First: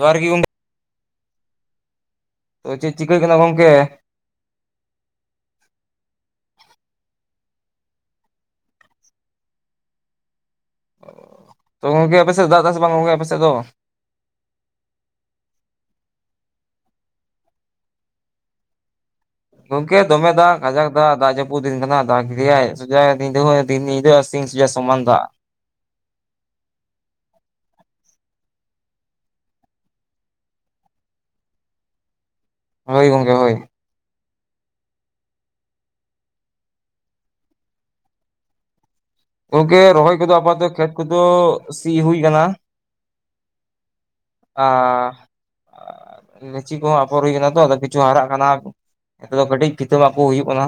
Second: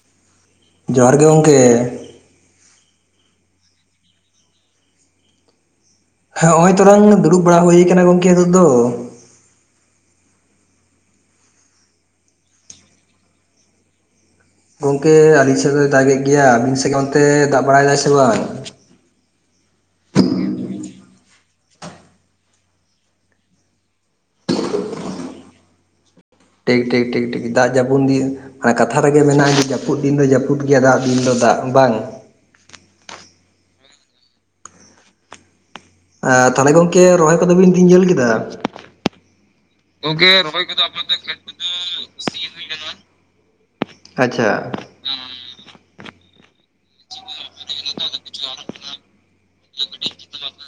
ᱡᱚᱦᱟᱨ ᱜᱤ ᱜᱚᱝ ᱡᱚᱦᱟᱨ ᱜᱮ ᱜᱚᱝᱠᱮ ᱪᱮᱫ ᱪᱤᱠᱟᱹ ᱠᱟᱱᱟ ᱜᱚᱝᱠᱮ? ᱦᱚᱸᱜᱼᱚᱭ ᱛᱚᱨᱟᱝ ᱫᱩᱲᱩᱵ ᱵᱟᱲᱟ ᱦᱩᱭ ᱠᱟᱱᱟ ᱜᱚᱝᱠᱮ ᱱᱤᱛᱚᱜ ᱫᱚ ᱛᱚ ᱜᱚᱝᱠᱮ ᱟᱯᱮ ᱥᱮᱫ ᱫᱟᱜ ᱫᱟᱭ ᱥᱮ ᱵᱟᱝ ᱜᱚᱝᱠᱮ ᱟᱯᱮ ᱥᱮᱫ ᱫᱚ ᱜᱚᱝᱠᱮ ᱟᱹᱞᱤᱧ ᱥᱮᱫ ᱫᱚᱭ ᱫᱟᱜᱮᱫ ᱜᱮᱭᱟ᱾ ᱟᱵᱤᱱ ᱥᱮᱜ ᱚᱱᱛᱮ ᱫᱟᱜ ᱵᱟᱲᱟᱭ ᱫᱟ ᱥᱮ ᱵᱟᱝ? ᱜᱚᱝᱠᱮ ᱫᱚᱢᱮ ᱫᱟᱜ ᱠᱟᱡᱟᱠ ᱫᱟᱜ ᱫᱟᱜ ᱡᱟᱹᱯᱩᱫ ᱫᱤᱱ ᱠᱟᱱᱟ ᱫᱟᱜ ᱜᱮᱭᱟᱭ [inaudible] ᱧᱤᱫᱟᱹ ᱤᱧ ᱥᱮᱭᱟᱜ ᱥᱚᱢᱟᱱ ᱫᱟᱜ ᱴᱷᱤᱠ ᱴᱷᱤᱠ ᱴᱷᱤᱠ ᱴᱷᱤᱠ ᱫᱟᱜ ᱡᱟᱹᱯᱩᱫ ᱫᱤᱱ ᱠᱟᱛᱷᱟ ᱨᱮᱜᱮ ᱢᱮᱱᱟᱜᱼᱟ ᱡᱮ ᱡᱟᱹᱯᱩᱫ ᱫᱤᱱ ᱫᱚ ᱡᱟᱹᱯᱩᱫ ᱜᱮᱭᱟ ᱫᱟᱜ ᱫᱤᱱ ᱫᱚ ᱫᱟᱜ ᱵᱟᱝ ᱦᱳᱭ ᱜᱚᱝᱠᱮ ᱦᱳᱭ ᱟᱸ ᱛᱟᱦᱚᱞᱮ ᱜᱚᱝᱠᱮ ᱨᱚᱦᱚᱭ ᱠᱚᱫᱚ ᱵᱤᱱ ᱛᱤᱱ ᱡᱷᱟᱹᱞ ᱠᱮᱫᱟ ᱜᱚᱝᱠᱮ ᱨᱚᱦᱚᱭ ᱠᱚᱫᱚ ᱟᱵᱚᱛᱮ ᱠᱷᱮᱛ ᱠᱚᱫᱚ ᱥᱤ ᱦᱩᱭ ᱠᱟᱱᱟ ᱟᱪᱷᱟ ᱞᱤᱪᱤ ᱠᱚᱦᱚᱸ ᱟᱯᱷᱚᱨ ᱦᱩᱭ ᱠᱟᱱᱟ ᱛᱚ ᱟᱫᱚ ᱠᱤᱪᱷᱩ ᱦᱟᱨᱟᱜ ᱠᱟᱱᱟ ᱱᱤᱛᱚᱜ ᱫᱚ ᱠᱟᱹᱴᱤᱡ ᱵᱷᱤᱛᱟᱹ ᱢᱟᱜ ᱠᱚ ᱦᱩᱭᱩᱜ ᱠᱟᱱᱟ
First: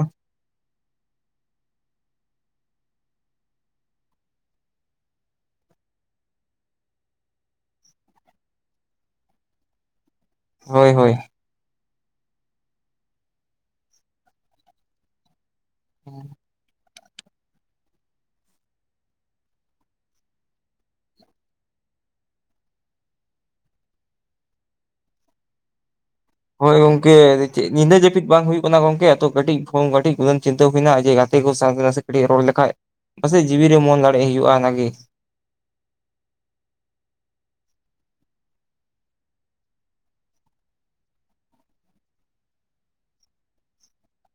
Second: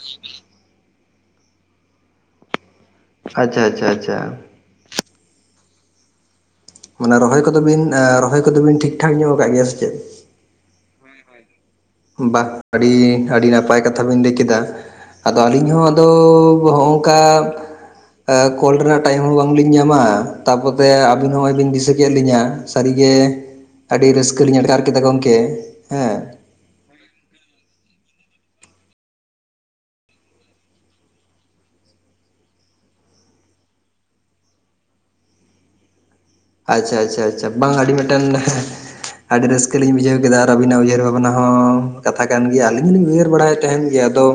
ᱟᱪᱷᱟ ᱟᱪᱷᱟ ᱟᱪᱷᱟ ᱢᱟᱱᱮ ᱨᱚᱦᱚᱭ ᱠᱚᱫᱚ ᱵᱤᱱ ᱨᱚᱦᱚᱭ ᱠᱚᱫᱚ ᱵᱤᱱ ᱴᱷᱤᱠ ᱴᱷᱟᱠ ᱧᱚᱜ ᱠᱟᱜ ᱜᱮᱭᱟ ᱥᱮ ᱪᱮᱫ? ᱦᱳᱭ ᱦᱳᱭ ᱵᱟᱦ ᱟᱹᱰᱤ ᱟᱹᱰᱤ ᱱᱟᱯᱟᱭ ᱠᱟᱛᱷᱟ ᱵᱤᱱ ᱞᱟᱹᱭ ᱠᱮᱫᱟ ᱟᱫᱚ ᱟᱹᱞᱤᱧ ᱦᱚᱸ ᱟᱫᱚ ᱦᱚᱸᱜᱼᱚᱝᱠᱟ ᱠᱚᱞ ᱨᱮᱱᱟᱜ ᱴᱟᱭᱤᱢ ᱦᱚᱸ ᱵᱟᱝ ᱞᱤᱧ ᱧᱟᱢᱟ ᱛᱟᱯᱚᱛᱮ ᱟᱹᱵᱤᱱ ᱦᱚᱸ ᱱᱚᱜᱼᱚᱭ ᱵᱤᱱ ᱫᱤᱥᱟᱹ ᱠᱮᱜ ᱞᱤᱧᱟ ᱥᱟᱹᱨᱤ ᱜᱮ ᱟᱹᱰᱤ ᱨᱟᱹᱥᱠᱟᱹ ᱞᱤᱧ ᱟᱴᱠᱟᱨ ᱠᱮᱫᱟ ᱜᱚᱝᱠᱮ ᱦᱮᱸ ᱦᱳᱭ ᱜᱚᱝᱠᱮ ᱪᱮᱫ ᱧᱤᱫᱟᱹ ᱡᱟᱹᱯᱤᱫ ᱵᱟᱝ ᱦᱩᱭᱩᱜ ᱠᱟᱱᱟ ᱜᱚᱝᱠᱮ ᱛᱚ ᱠᱟᱹᱴᱤᱡ ᱯᱷᱳᱱ ᱠᱟᱹᱴᱤᱡ ᱩᱱ ᱪᱤᱱᱛᱟᱹ ᱦᱩᱭ ᱱᱟ ᱡᱮ ᱜᱟᱛᱮ ᱠᱚ ᱥᱟᱣ ᱥᱤᱠᱲᱤ ᱨᱚᱲ ᱞᱮᱠᱷᱟᱡ ᱯᱟᱥᱮᱡ ᱡᱤᱣᱤ ᱨᱮ ᱢᱚᱱ ᱞᱟᱲᱮᱡ ᱦᱩᱭᱩᱜᱼᱟ ᱚᱱᱟᱜᱮ ᱟᱪᱷᱟ ᱟᱪᱷᱟ ᱟᱪᱷᱟ ᱵᱟᱝ ᱟᱹᱰᱤ ᱢᱤᱫ ᱴᱮᱱ ᱟᱹᱰᱤ ᱨᱟᱹᱥᱠᱟᱹ ᱞᱤᱧ ᱵᱩᱡᱷᱟᱹᱣ ᱠᱮᱫᱟ ᱟᱨ ᱟᱹᱵᱤᱱᱟᱜ ᱩᱭᱦᱟᱹᱨ ᱵᱷᱟᱵᱽᱱᱟ ᱦᱚᱸ ᱠᱟᱛᱷᱟ ᱠᱟᱱ ᱜᱮᱭᱟ ᱟᱹᱞᱤᱧ ᱦᱚᱸᱞᱤᱧ ᱩᱭᱦᱟᱹᱨ ᱵᱟᱲᱟᱭ ᱛᱟᱦᱮᱱ ᱜᱮᱭᱟ ᱟᱫᱚ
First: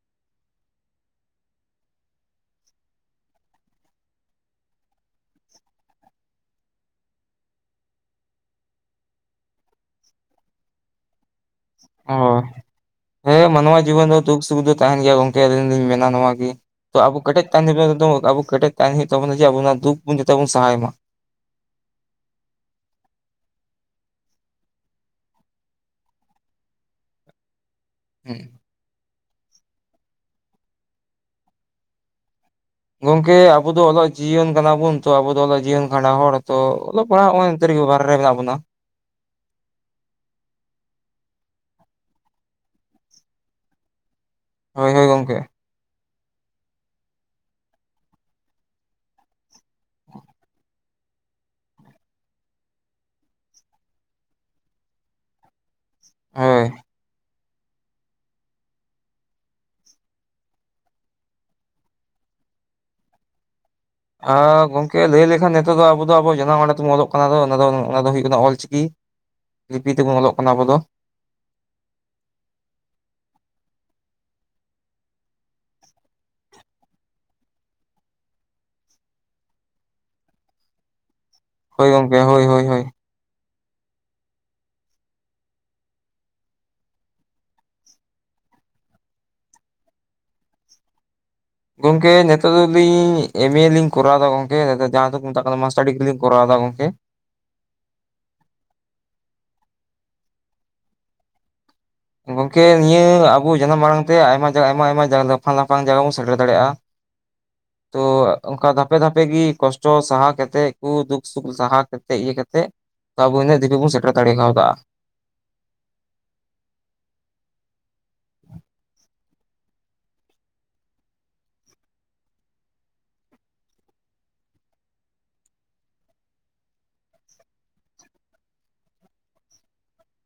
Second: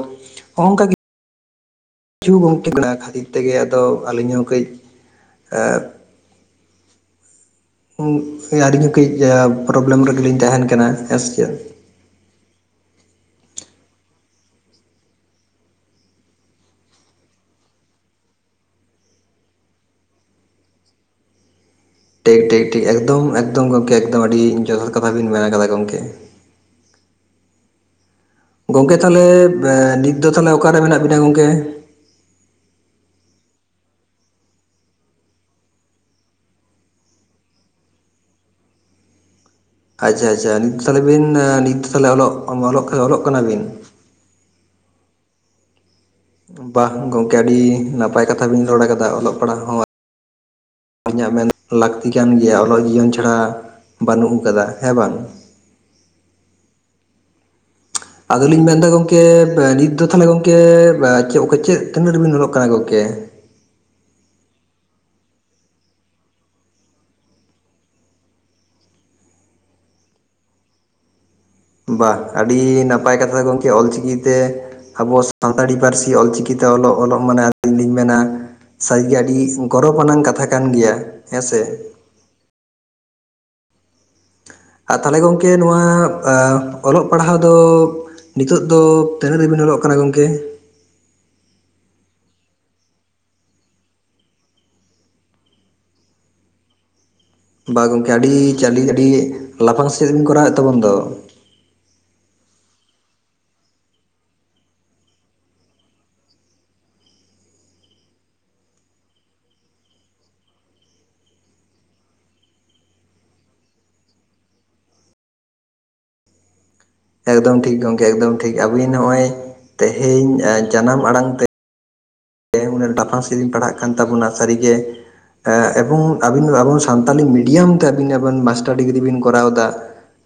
ᱚᱱᱠᱟ ᱜᱮ ᱠᱤᱪᱷᱩ ᱜᱚᱝᱠᱮ ᱠᱟᱱᱟ ᱠᱷᱟᱹᱛᱤᱨ ᱛᱮᱜᱮ ᱟᱫᱚ ᱟᱹᱞᱤᱧ ᱦᱚᱸ ᱠᱟᱹᱡ ᱟᱹᱞᱤᱧ ᱦᱚᱸ ᱠᱟᱹᱡ ᱯᱨᱚᱵᱽᱞᱮᱢ ᱨᱮᱜᱮ ᱞᱤᱧ ᱛᱟᱦᱮᱱ ᱠᱟᱱᱟ ᱦᱮᱸᱥᱮ ᱪᱮᱫ? ᱚ ᱦᱮᱸ ᱢᱟᱱᱣᱟ ᱡᱤᱵᱚᱱ ᱫᱚ ᱫᱩᱠ ᱥᱩᱠ ᱫᱚ ᱛᱟᱦᱮᱱ ᱜᱮᱭᱟ ᱜᱚᱢᱠᱮ ᱟᱹᱞᱤᱧ ᱞᱤᱧ ᱢᱮᱱᱟ ᱱᱚᱣᱟ ᱜᱮ ᱛᱚ ᱟᱵᱚ ᱠᱮᱴᱮᱡ ᱛᱟᱦᱮᱱ ᱦᱩᱭᱩᱜ ᱟᱵᱚ ᱠᱮᱴᱮᱡ ᱛᱟᱦᱮᱱ ᱦᱩᱭᱩᱜ ᱛᱟᱵᱚᱱᱟ ᱡᱮ ᱟᱵᱚ ᱫᱩᱠ ᱵᱚᱱ ᱡᱟᱛᱮ ᱵᱚᱱ ᱥᱟᱦᱟᱭ ᱢᱟ ᱴᱷᱤᱠ ᱴᱷᱤᱠ ᱴᱷᱤᱠ ᱮᱠᱫᱚᱢ ᱮᱠᱫᱚᱢ ᱜᱚᱢᱠᱮ ᱮᱠᱫᱚᱢ ᱟᱹᱰᱤ ᱡᱚᱛᱷᱟᱛ ᱠᱟᱛᱷᱟ ᱵᱤᱱ ᱢᱮᱱ ᱠᱟᱫᱟ ᱜᱚᱢᱠᱮ ᱦᱩᱸ ᱜᱚᱝᱠᱮ ᱛᱟᱞᱦᱮ ᱮᱸ ᱱᱤᱛ ᱫᱚ ᱛᱟᱞᱦᱮ ᱚᱠᱟᱨᱮ ᱢᱮᱱᱟᱜ ᱵᱤᱱᱟ ᱜᱚᱝᱠᱮ ᱜᱚᱝᱠᱮ ᱟᱵᱚ ᱫᱚ ᱚᱞᱚᱜ ᱡᱤᱭᱚᱱ ᱠᱟᱱᱟᱵᱚᱱ ᱛᱚ ᱟᱵᱚ ᱫᱚ ᱚᱞᱚᱜ ᱡᱤᱭᱚᱱ ᱠᱷᱟᱸᱰᱟ ᱦᱚᱲ ᱛᱚ ᱚᱞᱚᱜ ᱚᱞᱚᱜ ᱯᱟᱲᱦᱟᱣ ᱱᱚᱜᱚᱭ ᱱᱚᱛᱮ ᱵᱟᱦᱨᱮ ᱨᱮᱜᱮ ᱢᱮᱱᱟᱜ ᱵᱚᱱᱟ ᱟᱪᱪᱷᱟ ᱟᱪᱪᱷᱟ ᱱᱤᱛ ᱛᱟᱞᱦᱮ ᱵᱤᱱ ᱱᱤᱛ ᱛᱟᱞᱦᱮ ᱚᱞᱚᱜ ᱚᱞᱚᱜ ᱚᱞᱚᱜ ᱠᱟᱱᱟ ᱵᱤᱱ ᱦᱳᱭ ᱦᱳᱭ ᱜᱚᱢᱠᱮ ᱵᱟᱦ ᱜᱚᱝᱠᱮ ᱟᱹᱰᱤ ᱱᱟᱯᱟᱭ ᱠᱟᱛᱷᱟ ᱵᱤᱱ ᱨᱚᱲ ᱟᱠᱟᱫᱟ ᱚᱞᱚᱜ ᱯᱟᱲᱦᱟᱜ ᱦᱚᱸ ᱤᱧᱟᱹᱜ ᱢᱮᱱ ᱞᱟᱹᱠᱛᱤ ᱠᱟᱱ ᱜᱮᱭᱟ ᱚᱞᱚᱜ ᱡᱤᱭᱚᱱ ᱪᱷᱟᱲᱟ ᱵᱟᱹᱱᱩᱜ ᱟᱠᱟᱫᱟ ᱦᱮᱸ ᱵᱟᱝ ᱦᱳᱭ ᱟᱫᱚᱞᱤᱧ ᱢᱮᱱᱫᱟ ᱜᱚᱢᱠᱮ ᱱᱤᱛ ᱫᱚ ᱛᱟᱦᱚᱞᱮ ᱜᱚᱢᱠᱮ ᱪᱮᱫ ᱛᱤᱱᱟᱹᱜ ᱨᱮᱵᱤᱱ ᱫᱩᱲᱩᱵ ᱠᱟᱱᱟ ᱜᱚᱝᱠᱮ? ᱜᱚᱝᱠᱮ ᱞᱟᱹᱭ ᱞᱮᱠᱷᱟᱱ ᱱᱤᱛᱚᱜ ᱫᱚ ᱟᱵᱚ ᱡᱟᱱᱟᱢ ᱟᱲᱟᱝ ᱛᱮᱵᱚᱱ ᱚᱞᱚᱜ ᱠᱟᱱᱟ ᱚᱱᱟ ᱫᱚ ᱦᱩᱭᱩᱜ ᱠᱟᱱᱟ ᱚᱞ ᱪᱤᱠᱤ ᱞᱤᱯᱤ ᱛᱮᱵᱚᱱ ᱚᱞᱚᱜ ᱠᱟᱱᱟ ᱟᱵᱚ ᱫᱚ ᱵᱟᱦ ᱟᱹᱰᱤ ᱱᱟᱯᱟᱭ ᱠᱟᱛᱷᱟ ᱜᱚᱢᱠᱮ ᱚᱞ ᱪᱤᱠᱤ ᱛᱮ ᱟᱵᱚ ᱥᱟᱱᱛᱟᱲᱤ ᱯᱟᱹᱨᱥᱤ ᱚᱞᱪᱤᱠᱤᱛᱮ ᱚᱞᱚᱜ ᱚᱞᱚᱜ ᱢᱟᱱᱮ ᱟᱹᱞᱤᱧ ᱞᱤᱧ ᱢᱮᱱᱟ ᱥᱟᱹᱨᱤᱜᱮ ᱟᱹᱰᱤ ᱜᱚᱨᱚᱵ ᱟᱱᱟᱝ ᱠᱟᱛᱷᱟ ᱠᱟᱱ ᱜᱮᱭᱟ ᱦᱮᱸ ᱥᱮ ᱜᱚᱢᱠᱮ ᱦᱳᱭ ᱦᱳᱭ ᱦᱳᱭ ᱟᱨ ᱛᱟᱞᱦᱮ ᱜᱚᱝᱠᱮ ᱱᱚᱣᱟ ᱮᱸᱜ ᱚᱞᱚᱜ ᱯᱟᱲᱦᱟᱣ ᱫᱚ ᱱᱤᱛᱚᱜ ᱫᱚ ᱛᱤᱱᱟᱹᱜ ᱨᱮᱵᱤᱱ ᱚᱞᱚᱜ ᱠᱟᱱᱟ ᱜᱚᱝᱠᱮ ᱜᱚᱝᱠᱮ ᱱᱤᱛᱚᱜ ᱫᱚ ᱞᱤᱧ ᱮᱢ ᱮ ᱞᱤᱧ ᱠᱚᱨᱟᱣ ᱮᱫᱟ ᱜᱚᱝᱠᱮ ᱟᱫᱚ ᱡᱟᱦᱟᱸ ᱫᱚᱠᱚ ᱢᱮᱛᱟᱜ ᱠᱟᱱᱟ ᱢᱟᱥᱴᱟᱨ ᱰᱤᱜᱽᱨᱤ ᱞᱤᱧ ᱠᱚᱨᱟᱣᱫᱟ ᱜᱚᱝᱠᱮ ᱵᱟ ᱜᱚᱝᱠᱮ ᱟᱹᱰᱤ ᱪᱟᱹᱞᱤ ᱟᱹᱰᱤ ᱞᱟᱯᱷᱟᱝ ᱥᱮᱫ ᱵᱤᱱ ᱠᱚᱨᱟᱣᱮᱫ ᱛᱟᱵᱚᱱ ᱫᱚ ᱜᱚᱝᱠᱮ ᱱᱤᱭᱟᱹ ᱟᱵᱚ ᱡᱟᱱᱟᱢ ᱟᱲᱟᱝᱛᱮ ᱟᱭᱢᱟ ᱡᱟᱭᱜᱟ ᱟᱭᱢᱟ ᱟᱭᱢᱟ ᱡᱟᱭᱜᱟ ᱞᱟᱯᱷᱟᱝ ᱞᱟᱯᱷᱟᱝ ᱡᱟᱭᱜᱟ ᱵᱚᱱ ᱥᱮᱴᱮᱨ ᱫᱟᱲᱮᱭᱟᱜᱼᱟ ᱛᱚ ᱚᱱᱠᱟ ᱫᱷᱟᱯᱮ ᱫᱷᱟᱯᱮ ᱜᱮ ᱠᱚᱥᱴᱚ ᱥᱟᱦᱟ ᱠᱟᱛᱮᱫ ᱠᱚ ᱫᱩᱠ ᱥᱩᱠ ᱥᱟᱦᱟ ᱠᱟᱛᱮ ᱤᱭᱟᱹ ᱠᱟᱛᱮᱫ ᱛᱚ ᱟᱵᱚ ᱤᱱᱟᱹᱜ ᱫᱤᱠᱩ ᱵᱚᱱ ᱥᱮᱴᱮᱨ ᱫᱟᱲᱮ ᱠᱟᱣᱫᱟ ᱮᱠᱫᱚᱢ ᱴᱷᱤᱠ ᱜᱚᱢᱠᱮ ᱮᱠᱫᱚᱢ ᱴᱷᱤᱠ ᱟᱵᱤᱱ ᱱᱚᱜᱼᱚᱭ ᱛᱮᱦᱮᱧ ᱡᱟᱱᱟᱢ ᱟᱲᱟᱝ ᱛᱮ ᱛᱮᱦᱮᱧ ᱞᱟᱯᱷᱟᱝ ᱥᱮᱫᱤᱧ ᱯᱟᱲᱦᱟᱜ ᱠᱟᱱ ᱛᱟᱵᱚᱱᱟ ᱥᱟᱹᱨᱤᱜᱮ ᱮᱸᱜ ᱮᱵᱚᱝ ᱟᱵᱤᱱ ᱟᱵᱚ ᱥᱟᱱᱛᱟᱞᱤ ᱢᱤᱰᱤᱭᱟᱢ ᱛᱮ ᱢᱟᱥᱴᱟᱨ ᱰᱤᱜᱽᱨᱤ ᱵᱤᱱ ᱠᱚᱨᱟᱣ ᱮᱫᱟ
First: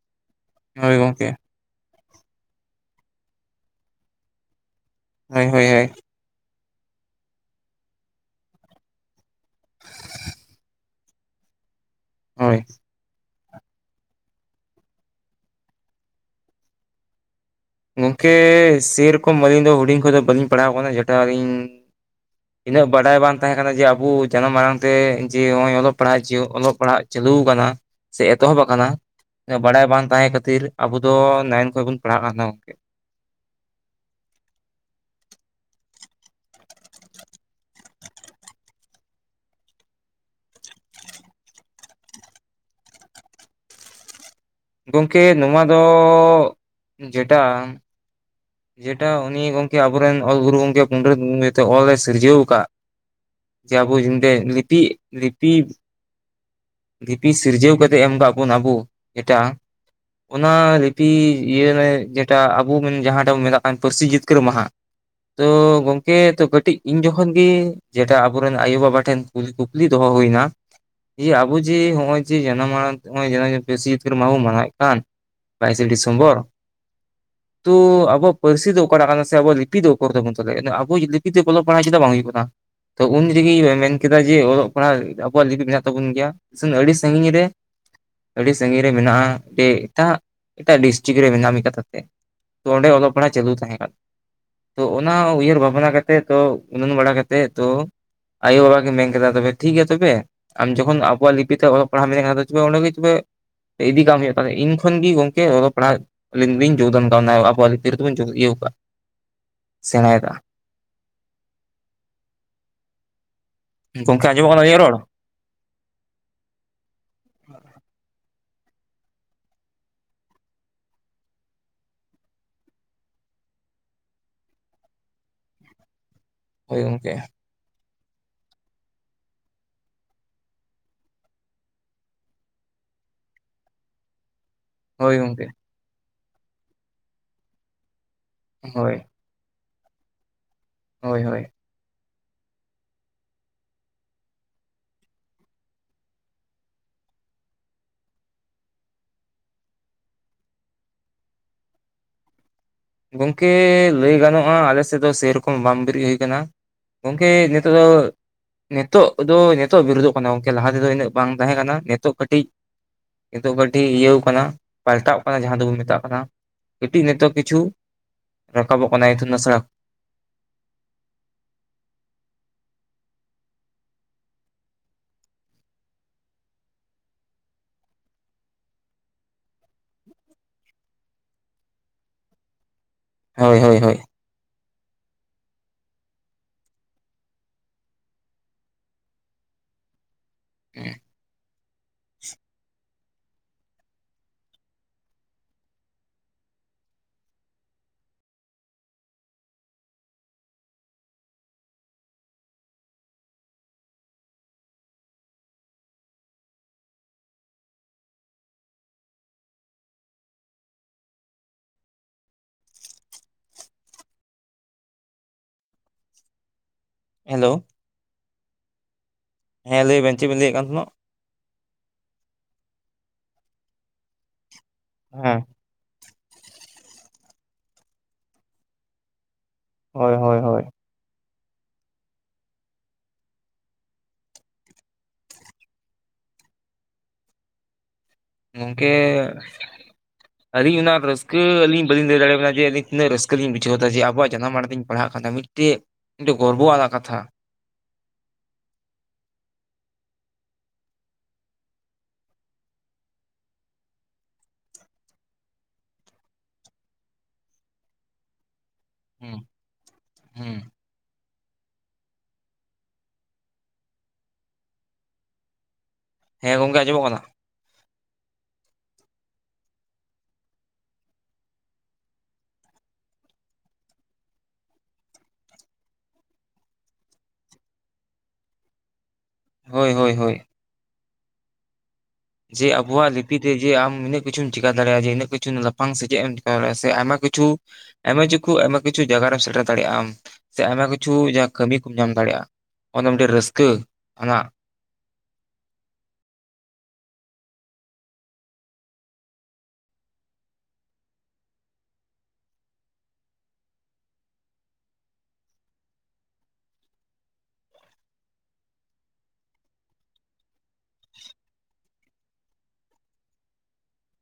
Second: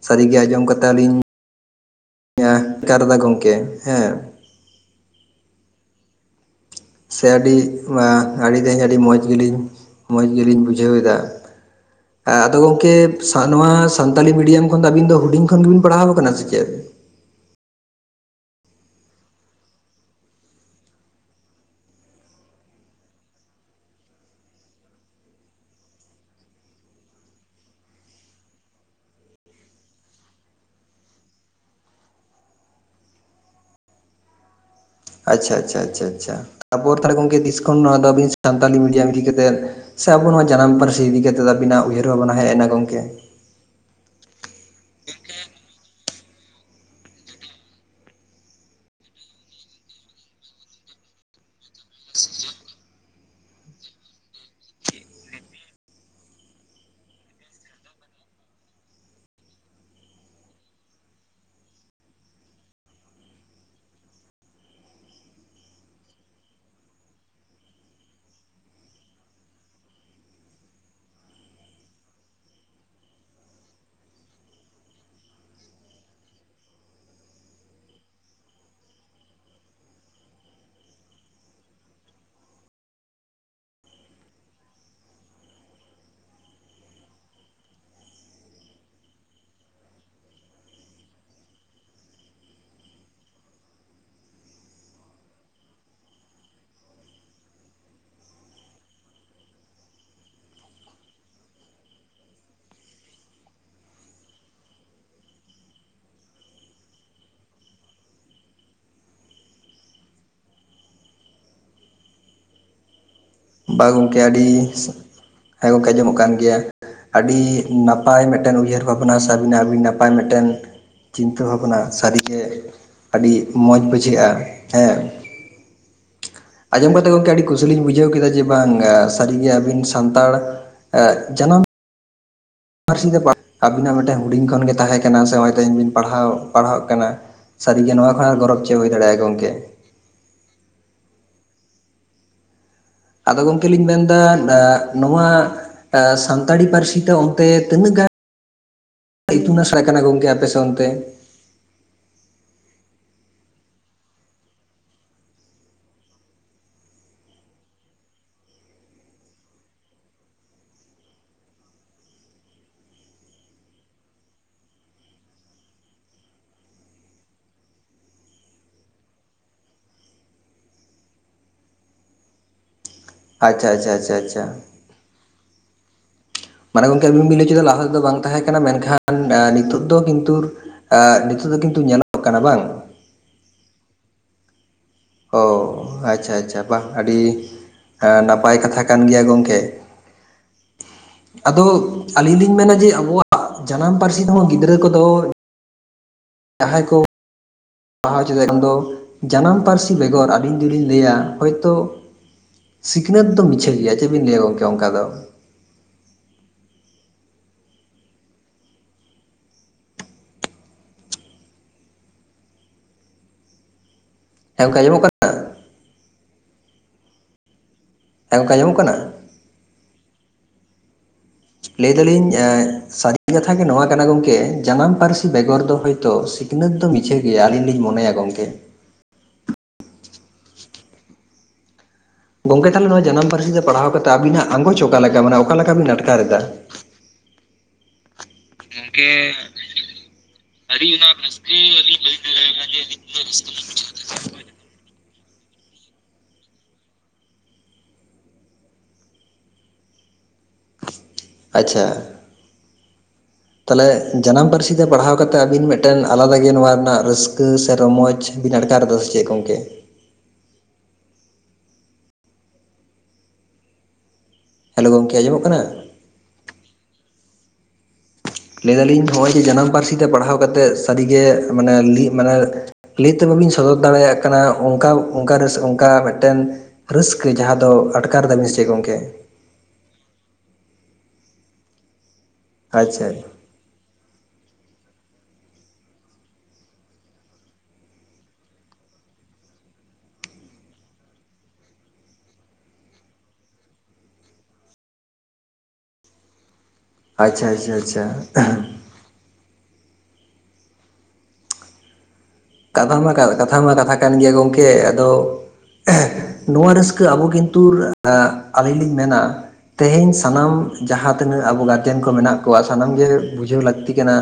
ᱥᱟᱹᱨᱤᱜᱮ ᱟᱸᱡᱚᱢ ᱠᱟᱛᱮᱜ ᱦᱳᱭ ᱟᱹᱞᱤᱧ ᱜᱚᱝᱠᱮ [unintelligible] ᱜᱚᱢᱠᱮ ᱦᱮᱸ ᱦᱳᱭ ᱦᱳᱭ ᱦᱳᱭ ᱥᱮ ᱟᱹᱰᱤ ᱮᱸ ᱟᱹᱰᱤ ᱜᱮ ᱟᱹᱰᱤ ᱢᱚᱡᱽ ᱜᱮᱞᱤᱧ ᱢᱚᱡᱽ ᱜᱮᱞᱤᱧ ᱵᱩᱡᱷᱟᱹᱣᱮᱫᱟ ᱦᱮᱸ ᱟᱫᱚ ᱦᱳᱭ ᱜᱚᱝᱠᱮ ᱱᱚᱣᱟ ᱥᱟᱱᱛᱟᱞᱤ ᱢᱤᱰᱤᱭᱟᱢ ᱠᱷᱚᱱ ᱫᱚ ᱟᱹᱵᱤᱱ ᱫᱚ ᱦᱩᱰᱤᱧ ᱠᱷᱚᱱ ᱜᱮᱵᱤᱱ ᱯᱟᱲᱦᱟᱣ ᱠᱟᱱᱟ ᱥᱮ ᱪᱮᱫ ᱜᱚᱝᱠᱮ ᱥᱮᱨᱚᱠᱚᱢ ᱟᱹᱞᱤᱧ ᱫᱚ ᱦᱩᱰᱤᱧ ᱠᱷᱚᱱᱫᱚ ᱵᱟᱹᱞᱤᱧ ᱯᱟᱲᱦᱟᱣ ᱠᱟᱱᱟ ᱡᱮᱴᱟ ᱟᱹᱞᱤᱧ ᱤᱱᱟᱹᱜ ᱵᱟᱰᱟᱭ ᱵᱟᱝ ᱛᱟᱦᱮᱸ ᱠᱟᱱᱟ ᱡᱮ ᱟᱵᱚ ᱡᱟᱱᱟᱢ ᱟᱲᱟᱝ ᱛᱮ ᱡᱮ ᱱᱚᱜ-ᱚᱭ ᱯᱟᱲᱦᱟᱜ ᱚᱞᱚᱜ ᱯᱟᱲᱦᱟᱜ ᱪᱟᱹᱞᱩ ᱟᱠᱟᱱᱟ ᱥᱮ ᱮᱛᱚᱦᱚᱵ ᱟᱠᱟᱱᱟ ᱵᱟᱲᱟᱭ ᱵᱟᱝ ᱛᱟᱦᱮᱸ ᱠᱷᱟᱹᱛᱤᱨ ᱟᱵᱚ ᱫᱚ ᱱᱟᱭᱤᱱ ᱠᱷᱚᱱ ᱵᱚᱱ ᱯᱟᱲᱦᱟᱜ ᱠᱟᱱ ᱛᱟᱦᱮᱱᱟ ᱟᱪᱪᱷᱟ ᱟᱪᱪᱷᱟ ᱟᱪᱪᱷᱟ ᱟᱪᱷᱟ ᱟᱪᱪᱷᱟ ᱛᱟᱯᱚᱨ ᱛᱟᱞᱦᱮ ᱜᱚᱝᱠᱮ ᱛᱤᱥ ᱠᱷᱚᱱ ᱱᱚᱣᱟ ᱫᱚ ᱥᱟᱱᱛᱟᱞ ᱢᱤᱰᱤᱭᱟᱢ ᱤᱫᱤ ᱠᱟᱛᱮᱫ ᱥᱮ ᱟᱵᱚ ᱱᱚᱣᱟ ᱡᱟᱱᱟᱢ ᱯᱟᱹᱨᱥᱤ ᱤᱫᱤ ᱠᱟᱛᱮᱫ ᱟᱵᱤᱱᱟᱜ ᱩᱭᱦᱟᱹᱨ ᱵᱷᱟᱵᱚᱱᱟ ᱦᱮᱡ ᱮᱱᱟ ᱜᱚᱢᱠᱮ ᱜᱚᱢᱠᱮ ᱱᱚᱣᱟ ᱫᱚ ᱡᱮᱴᱟ ᱡᱮᱴᱟ ᱩᱱᱤ ᱜᱚᱝᱠᱮ ᱟᱵᱚᱨᱮᱱ ᱚᱞ ᱜᱩᱨᱩ ᱜᱚᱝᱠᱮ ᱯᱚᱱᱰᱤᱛ ᱱᱚᱛᱮ ᱚᱞᱮ ᱥᱤᱨᱡᱟᱹᱣ ᱟᱠᱟᱫ ᱡᱮ ᱟᱵᱚ ᱡᱤᱱ ᱛᱮᱫ ᱞᱤᱯᱤ ᱞᱤᱯᱤ ᱞᱤᱯᱤ ᱥᱤᱨᱡᱟᱹᱣ ᱠᱟᱛᱮᱫ ᱮᱢ ᱟᱠᱟ ᱵᱚᱱ ᱟᱵᱚ ᱡᱮᱴᱟ ᱚᱱᱟ ᱞᱤᱯᱤ ᱤᱭᱟᱹ ᱨᱮ ᱡᱮᱴᱟ ᱟᱵᱚ ᱵᱚᱱ ᱡᱟᱦᱟᱸ ᱵᱚᱱ ᱢᱮᱛᱟᱜ ᱠᱟᱱ ᱯᱟᱹᱨᱥᱤ ᱡᱤᱛᱠᱟᱹᱨ ᱢᱟᱦᱟ ᱛᱚ ᱜᱚᱝᱠᱮ ᱛᱚ ᱠᱟᱹᱴᱤᱡ ᱤᱧ ᱡᱚᱠᱷᱚᱱ ᱜᱤ ᱡᱮᱴᱟ ᱟᱵᱚᱨᱮᱱ ᱟᱭᱳ ᱵᱟᱵᱟ ᱴᱷᱮᱱ ᱠᱩᱞ ᱠᱩᱯᱞᱤ ᱫᱚᱦᱚ ᱦᱩᱭᱱᱟ ᱡᱮ ᱟᱵᱚ ᱡᱮ ᱦᱚᱸᱜᱼᱚᱭ ᱡᱮ ᱡᱟᱱᱟᱢ ᱟᱲᱟᱝ ᱱᱚᱜ-ᱚᱭ ᱯᱟᱹᱨᱥᱤ ᱡᱤᱛᱠᱟᱹᱨ ᱢᱟᱦᱟ ᱵᱚᱱ ᱢᱟᱱᱟᱣᱮᱫ ᱠᱟᱱ ᱵᱟᱭᱤᱥᱮ ᱰᱤᱥᱮᱢᱵᱚᱨ ᱛᱚ ᱟᱵ ᱟᱵᱚᱣᱟᱜ ᱯᱟᱹᱨᱥᱤ ᱫᱚ ᱚᱠᱟᱴᱟᱜ ᱠᱟᱱᱟ ᱥᱮ ᱟᱵᱚᱣᱟᱜ ᱞᱤᱯᱤ ᱫᱚ ᱚᱠᱚᱨ ᱛᱟᱵᱚᱱ ᱛᱟᱞᱮ ᱟᱵᱚ ᱞᱤᱯᱤ ᱛᱮ ᱚᱞᱚᱜ ᱯᱟᱲᱦᱟᱜ ᱪᱮᱫᱟᱜ ᱵᱟᱝ ᱦᱩᱭᱩᱜ ᱠᱟᱱᱟ ᱛᱚ ᱩᱱᱨᱮᱜᱮ ᱢᱮᱱ ᱠᱮᱫᱟ ᱡᱮ ᱚᱞᱚᱜ ᱯᱟᱲᱦᱟᱜ ᱟᱵᱚᱣᱟᱜ ᱟᱵᱚᱣᱟᱜ ᱞᱤᱯᱤ ᱢᱮᱱᱟᱜ ᱛᱟᱵᱚᱱ ᱜᱮᱭᱟ [inaudible] ᱟᱹᱰᱤ ᱥᱟᱺᱜᱤᱧ ᱨᱮ ᱟᱹᱰᱤ ᱥᱟᱺᱜᱤᱧ ᱨᱮ ᱢᱮᱱᱟᱜᱼᱟ ᱛᱮ ᱮᱴᱟᱜ ᱮᱴᱟᱜ ᱰᱤᱥᱴᱤᱠ ᱨᱮ ᱢᱮᱱᱟᱜᱼᱟ ᱢᱤᱫ ᱠᱟᱛᱷᱟ ᱛᱮ ᱛᱚ ᱚᱸᱰᱮ ᱚᱞᱚᱜ ᱯᱟᱲᱦᱟᱜ ᱪᱟᱹᱞᱩ ᱛᱟᱦᱮᱸ ᱠᱟᱱᱟ ᱛᱚ ᱚᱱᱟ ᱩᱭᱦᱟᱹᱨ ᱵᱷᱟᱵᱽᱱᱟ ᱠᱟᱛᱮᱜ ᱛᱚ ᱩᱱᱟᱹᱱ ᱵᱟᱲᱟ ᱠᱟᱛᱮ ᱛᱚ ᱟᱭᱳ ᱟᱲᱟᱝ ᱠᱤᱱ ᱢᱮᱱ ᱠᱮᱫᱟ ᱛᱚᱵᱮ ᱴᱷᱤᱠ ᱜᱮᱭᱟ ᱛᱚᱵᱮ ᱟᱢ ᱡᱚᱠᱷᱚᱱ ᱟᱵᱚᱣᱟᱜ ᱞᱤᱯᱤ ᱛᱮ ᱚᱞᱚᱜ ᱯᱟᱲᱦᱟᱜ [inaudible] [inaudible] ᱛᱚᱵᱮ ᱤᱫᱤ ᱠᱟᱢ ᱦᱩᱭᱩᱜ-ᱟ ᱛᱟᱞᱦᱮ ᱤᱱ ᱠᱷᱚᱱ ᱜᱮ ᱜᱚᱝᱠᱮ ᱚᱞᱚᱜ ᱯᱟᱲᱦᱟᱜ ᱟᱞᱤᱧ ᱫᱚᱞᱤᱧ ᱡᱳᱜᱽᱫᱟᱱ ᱠᱟᱫᱟ ᱟᱵᱚᱣᱟᱜ ᱠᱤᱯᱤ ᱛᱮ [inaudible] ᱥᱮᱬᱟᱭᱮᱫ ᱟ ᱵᱟ ᱜᱚᱢᱠᱮ ᱜᱚᱝᱠᱮ ᱟᱹᱰᱤ ᱟᱸᱡᱚᱢᱚᱜ ᱠᱟᱱᱟ ᱟᱹᱞᱤᱧᱟᱜ ᱨᱚᱲ ᱦᱮ ᱜᱚᱢᱠᱮ ᱟᱸᱡᱚᱢᱚᱜ ᱠᱟᱱ ᱜᱮᱭᱟ ᱟᱹᱰᱤ ᱱᱟᱯᱟᱭ ᱢᱤᱫ ᱴᱮᱱ ᱩᱭᱦᱟᱹᱨ ᱵᱷᱟᱵᱽᱱᱟ ᱥᱮ ᱟᱹᱵᱤᱱᱟᱜ ᱟᱹᱰᱤ ᱱᱟᱯᱟᱭ ᱢᱤᱫ ᱴᱮᱱ ᱪᱤᱱᱛᱟᱹ ᱵᱷᱟᱵᱽᱱᱟ ᱥᱟᱹᱨᱤᱜᱮ ᱟᱹᱰᱤ ᱢᱚᱡᱽ ᱵᱩᱡᱷᱟᱹᱜᱼᱟ ᱦᱮᱸ [inaudible] ᱟᱸᱡᱚᱢ ᱠᱟᱛᱮᱫ ᱜᱚᱝᱠᱮ ᱟᱹᱰᱤ ᱠᱩᱥᱤᱞᱤᱧ ᱵᱩᱡᱷᱟᱹᱣ ᱠᱮᱫᱟ ᱡᱮ ᱵᱟᱝ ᱥᱟᱹᱨᱤᱜᱮ ᱟᱹᱵᱤᱱ ᱥᱟᱱᱛᱟᱲ ᱡᱟᱱᱟᱢ [inaudible] ᱟᱵᱤᱱᱟᱜ ᱢᱤᱫᱴᱮᱱ ᱦᱩᱰᱤᱧ ᱠᱷᱚᱱᱜᱮ ᱛᱟᱦᱮᱸ ᱦᱳᱭ ᱠᱟᱱᱟ ᱥᱮ ᱱᱚᱜ ᱜᱚᱝᱠᱮ ᱚᱭ ᱛᱮᱦᱮᱧ ᱵᱤᱱ ᱯᱟᱲᱦᱟᱣ ᱯᱟᱲᱦᱟᱜ ᱠᱟᱱᱟ ᱥᱟᱹᱨᱤᱜᱮ ᱱᱚᱣᱟ ᱠᱷᱚᱱ ᱟᱨ ᱜᱚᱨᱚᱵ ᱪᱮᱫ ᱦᱩᱭ ᱦᱳᱭ ᱫᱟᱲᱮᱭᱟᱜᱼᱟ ᱜᱚᱝᱠᱮ ᱦᱳᱭ ᱦᱳᱭ ᱟᱫᱚ ᱜᱚᱢᱠᱮ ᱞᱤᱧ ᱢᱮᱱᱫᱟ ᱮᱻ ᱱᱚᱶᱟ ᱥᱟᱱᱛᱟᱲᱤ ᱯᱟᱹᱨᱥᱤ ᱛᱮ ᱚᱱᱛᱮ ᱛᱤᱱᱟᱹᱜ ᱜᱟᱱ? ᱤᱛᱩᱱ ᱟᱥᱲᱟ ᱠᱟᱱᱟ ᱜᱚᱝᱠᱮ ᱟᱯᱮ ᱥᱮ ᱚᱱᱛᱮ ᱜᱚᱢᱠᱮ ᱞᱟᱹᱭ ᱜᱟᱱᱚᱜᱼᱟ ᱟᱞᱮ ᱥᱮᱫ ᱫᱚ ᱥᱮᱨᱚᱠᱚᱢ ᱵᱟᱝ ᱵᱤᱨᱤᱫ ᱦᱩᱭ ᱟᱠᱟᱱᱟ ᱜᱚᱝᱠᱮ ᱱᱤᱛᱚᱜ ᱫᱚ ᱱᱤᱛᱚᱜ ᱫᱚ ᱱᱤᱛᱚᱜ ᱵᱤᱨᱩᱫᱚᱜ ᱠᱟᱱᱟ ᱜᱚᱝᱠᱮ ᱞᱟᱦᱟ ᱛᱮᱫᱚ ᱤᱱᱟᱹᱜ ᱵᱟᱝ ᱛᱟᱦᱮᱸ ᱠᱟᱱᱟ ᱱᱤᱛᱚᱜ ᱠᱟᱹᱴᱤᱡ ᱱᱤᱛᱚᱜ ᱠᱟᱹᱴᱤᱡ ᱤᱭᱟᱹᱣ ᱟᱠᱟᱱᱟ ᱯᱟᱞᱴᱟᱣ ᱠᱟᱱᱟ ᱡᱟᱦᱟ ᱫᱚᱵᱚᱱ ᱢᱮᱛᱟᱜ ᱠᱟᱱᱟ ᱠᱟᱹᱴᱤᱡ ᱱᱤᱛᱚᱜ ᱠᱤᱪᱷᱩ ᱨᱟᱠᱟᱵᱚᱜ ᱠᱟᱱᱟᱭ [inaudible] ᱟᱪᱷᱟ ᱟᱪᱷᱟ ᱟᱪᱷᱟ ᱟᱪᱷᱟ ᱢᱟᱱᱮ ᱜᱚᱝᱠᱮ ᱟᱵᱤᱱ ᱵᱤᱱ ᱞᱟᱹᱭ ᱚᱪᱚᱭ ᱫᱟ ᱞᱟᱦᱟ ᱛᱮᱫᱚ ᱵᱟᱝ ᱛᱟᱦᱮᱸ ᱠᱟᱱᱟ ᱢᱮᱱᱠᱷᱟᱱ ᱱᱤᱛᱚᱜ ᱫᱚ ᱠᱤᱱᱛᱩᱨ ᱮᱻ ᱱᱤᱛᱚᱜ ᱫᱚ ᱠᱤᱱᱛᱩ ᱧᱮᱞᱚᱜ ᱠᱟᱱᱟ ᱵᱟᱝ? ᱦᱳᱭ ᱦᱳᱭ ᱦᱳᱭ ᱚᱻ ᱟᱪᱷᱟ ᱟᱪᱷᱟ ᱵᱟᱦ ᱟᱹᱰᱤ ᱱᱟᱯᱟᱭ ᱠᱟᱛᱷᱟ ᱠᱟᱱ ᱜᱮᱭᱟ ᱜᱚᱝᱠᱮ ᱟᱫᱚ ᱟᱹᱞᱤᱧ ᱞᱤᱧ ᱢᱮᱱᱟ ᱡᱮ ᱟᱵᱚᱣᱟᱜ ᱡᱟᱱᱟᱢ ᱯᱟᱹᱨᱥᱤ ᱛᱮᱦᱚᱸ ᱜᱤᱫᱽᱨᱟᱹ ᱠᱚᱫᱚ ᱡᱟᱦᱟᱸᱭ ᱠᱚ [inaudible] [inaudible] ᱩᱱ ᱫᱚ ᱡᱟᱱᱟᱢ ᱯᱟᱹᱨᱥᱤ ᱵᱮᱜᱚᱨ ᱟᱹᱵᱤᱱ ᱡᱩᱫᱤᱧ ᱞᱟᱹᱭᱟ ᱦᱚᱭᱛᱳ ᱥᱤᱠᱷᱱᱟᱹᱛ ᱫᱚ ᱢᱤᱪᱷᱟᱹ ᱜᱮᱭᱟ ᱪᱮᱫᱵᱤᱱ ᱞᱟᱹᱭᱟ ᱜᱚᱝᱠᱮ ᱚᱱᱠᱟ ᱫᱚ ᱦᱮᱸ ᱜᱚᱝᱠᱮ ᱟᱸᱡᱟᱜ ᱠᱟᱱᱟ᱾ ᱦᱮᱞᱳ ᱦᱮᱸ ᱜᱚᱢᱠᱮ ᱟᱡᱚᱢᱚᱜ ᱠᱟᱱᱟ? ᱦᱮᱸ ᱞᱟᱹᱭᱵᱤᱱ ᱪᱮᱫ ᱵᱮᱱ ᱞᱟᱹᱭᱮᱫ ᱠᱟᱱ ᱛᱟᱦᱮᱱᱚᱜ? ᱞᱟᱹᱭᱫᱟᱞᱤᱧ ᱥᱟᱹᱨᱤ ᱠᱟᱛᱷᱟ ᱜᱮ ᱱᱚᱣᱟ ᱠᱟᱱᱟ ᱜᱚᱝᱠᱮ ᱡᱟᱱᱟᱢ ᱯᱟᱹᱨᱥᱤ ᱦᱮᱸ ᱵᱮᱜᱚᱨ ᱫᱚ ᱦᱚᱭᱛ ᱛᱚ ᱥᱤᱠᱷᱱᱟᱹᱛ ᱫᱚ ᱢᱤᱪᱷᱟᱹ ᱜᱮᱭᱟ ᱟᱹᱞᱤᱧ ᱞᱤᱧ ᱢᱚᱱᱮᱭᱟ ᱜᱚᱝᱠᱮ ᱦᱳᱭ ᱦᱳᱭ ᱦᱳᱭ ᱜᱚᱝᱠᱮ ᱠᱷᱟᱱ ᱱᱚᱭ ᱡᱟᱱᱟᱢ ᱯᱟᱹᱨᱥᱤ ᱛᱮ ᱯᱟᱲᱦᱟᱣ ᱠᱟᱛᱮᱫ ᱟᱵᱤᱱᱟᱜ ᱟᱸᱜᱚᱪ ᱚᱠᱟ ᱞᱮᱠᱟ ᱢᱟᱱᱮ ᱚᱠᱟ ᱞᱮᱠᱟ ᱵᱤᱱ ᱟᱴᱠᱟᱨ ᱮᱫᱟ? ᱜᱚᱝᱠᱮ ᱟᱹᱞᱤᱧ ᱚᱱᱟ ᱨᱟᱹᱥᱠᱟᱹ ᱟᱹᱞᱤᱧ ᱵᱟᱹᱞᱤᱧ ᱞᱟᱹᱭ ᱫᱟᱲᱮᱭᱟ ᱵᱮᱱᱟ ᱡᱮ ᱛᱤᱱᱟᱜ ᱨᱟᱹᱥᱠᱟᱹ ᱞᱤᱧ ᱵᱩᱷᱟᱹᱣ ᱮᱫᱟ ᱡᱮ ᱟᱵᱚᱣᱟᱜ ᱡᱟᱱᱟᱢ ᱟᱲᱟᱝ ᱛᱤᱧ ᱯᱟᱲᱦᱟᱜ ᱠᱟᱱᱟ ᱢᱤᱫᱴᱮᱱ ᱢᱤᱫᱴᱮᱱ ᱜᱚᱨᱵᱚ ᱟᱱᱟᱜ ᱠᱟᱛᱷᱟ ᱟᱪᱪᱷᱟ ᱛᱟᱦᱚᱞᱮ ᱡᱟᱱᱟᱢ ᱯᱟᱹᱨᱥᱤ ᱛᱮ ᱯᱟᱲᱦᱟᱣ ᱠᱟᱛᱮ ᱟᱵᱤᱱ ᱢᱤᱫᱴᱮᱱ ᱟᱞᱟᱫᱟ ᱜᱮ ᱱᱚᱣᱟ ᱨᱮᱱᱟᱜ ᱨᱟᱹᱥᱠᱟᱹ ᱥᱮ ᱨᱚᱢᱚᱡᱽ ᱵᱤᱱ ᱟᱴᱠᱟᱨ ᱮᱫᱟ? ᱪᱮᱫ ᱦᱩᱸ ᱜᱚᱝᱠᱮ᱾ ᱦᱩᱸ ᱦᱮᱞᱳ ᱜᱚᱢᱠᱮ ᱟᱸᱡᱚᱢᱚᱜ ᱠᱟᱱᱟ? ᱦᱮᱸ ᱜᱚᱝᱠᱮ ᱟᱡᱸᱚᱢᱚᱜ ᱠᱟᱱᱟ᱾ ᱞᱟᱹᱭ ᱫᱟᱞᱤᱧ ᱱᱚᱜᱼᱚᱭ ᱡᱮ ᱡᱟᱱᱟᱢ ᱯᱟᱹᱨᱥᱤ ᱛᱮ ᱯᱟᱲᱦᱟᱣ ᱠᱟᱛᱮᱫ ᱥᱟᱹᱨᱤᱜᱮ ᱢᱟᱱᱮ ᱢᱟᱱᱮ ᱞᱟᱹᱭ ᱛᱮ ᱵᱟᱹᱵᱤᱱ ᱥᱚᱫᱚᱨ ᱫᱟᱲᱮᱭᱟᱜ ᱠᱟᱱᱟ ᱚᱱᱠᱟ ᱚᱱᱠ ᱨᱮ ᱚᱱᱠᱟ ᱢᱤᱫᱴᱮᱱ ᱨᱟᱹᱥᱠᱟᱹ ᱡᱟᱦᱟᱸ ᱫᱚ ᱟᱴᱠᱟᱨᱫᱟ ᱢᱤᱥᱴᱮ ᱜᱚᱢᱠᱮ? ᱦᱳᱭ ᱦᱳᱭ ᱦᱳᱭ ᱡᱮ ᱟᱪᱪᱷᱟ ᱟᱵᱚᱣᱟᱜ ᱞᱤᱯᱤ ᱡᱮ ᱟᱢ ᱤᱱᱟᱹ ᱠᱤᱪᱷᱩ ᱪᱮᱟᱹ ᱫᱟᱲᱮᱭᱟᱜᱼᱟ ᱡ ᱤᱱᱟᱹ ᱠᱤᱪᱷᱩ ᱞᱟᱷᱟᱝ ᱥᱮᱪᱮᱫ ᱮᱢ ᱪᱮᱠᱟ ᱫᱟᱲᱮᱭᱟᱜᱼᱟ ᱥᱮ ᱟᱭᱢᱟᱤᱪᱷᱩ ᱟᱭᱢᱟ ᱠᱤᱪᱩ ᱟᱭᱢᱟ ᱠᱤᱪᱷᱩ ᱡᱟᱭᱜᱟᱟᱨᱢ ᱥᱮᱴᱮᱨ ᱫᱟᱲᱮᱭᱟᱜᱼᱟᱢ ᱥᱮ ᱟᱭᱢᱟ ᱠᱤᱪᱷᱩ ᱡᱟᱦᱟᱸ ᱠᱟᱹᱢᱤ ᱠᱚᱢ ᱧᱟᱢ ᱫᱟᱲᱮᱭᱟᱜᱼᱟ᱾ ᱚᱱᱟ ᱫᱚ ᱢᱤᱫᱴᱮᱱ ᱨᱟᱹᱥᱠᱟᱹ ᱟ ᱟᱪᱪᱷᱟ ᱟᱪᱪᱷᱟ ᱟᱪᱪᱷᱟ ᱠᱟᱛᱷᱟ ᱢᱟ ᱠᱟᱛᱷᱟ ᱢᱟ ᱠᱟᱛᱷᱟ ᱠᱟᱱ ᱜᱮᱭᱟ ᱜᱚᱢᱠᱮ, ᱟᱫᱚ ᱱᱚᱣᱟ ᱨᱟᱹᱥᱠᱟᱹ ᱟᱵᱚ ᱠᱤᱱᱛᱩ ᱟᱹᱞᱤᱧ ᱞᱤᱧ ᱢᱮᱱᱟ, ᱛᱮᱦᱮᱧ ᱥᱟᱱᱟᱢ ᱡᱟᱦᱟᱸ ᱛᱤᱱᱟᱹᱜ ᱟᱵᱚ ᱜᱟᱨᱡᱮᱱ ᱠᱚ ᱢᱮᱱᱟᱜ ᱠᱚᱣᱟ ᱥᱟᱱᱟᱢ ᱜᱮ ᱵᱩᱡᱷᱟᱹᱣ ᱞᱟᱹᱠᱛᱤ ᱠᱟᱱᱟ᱾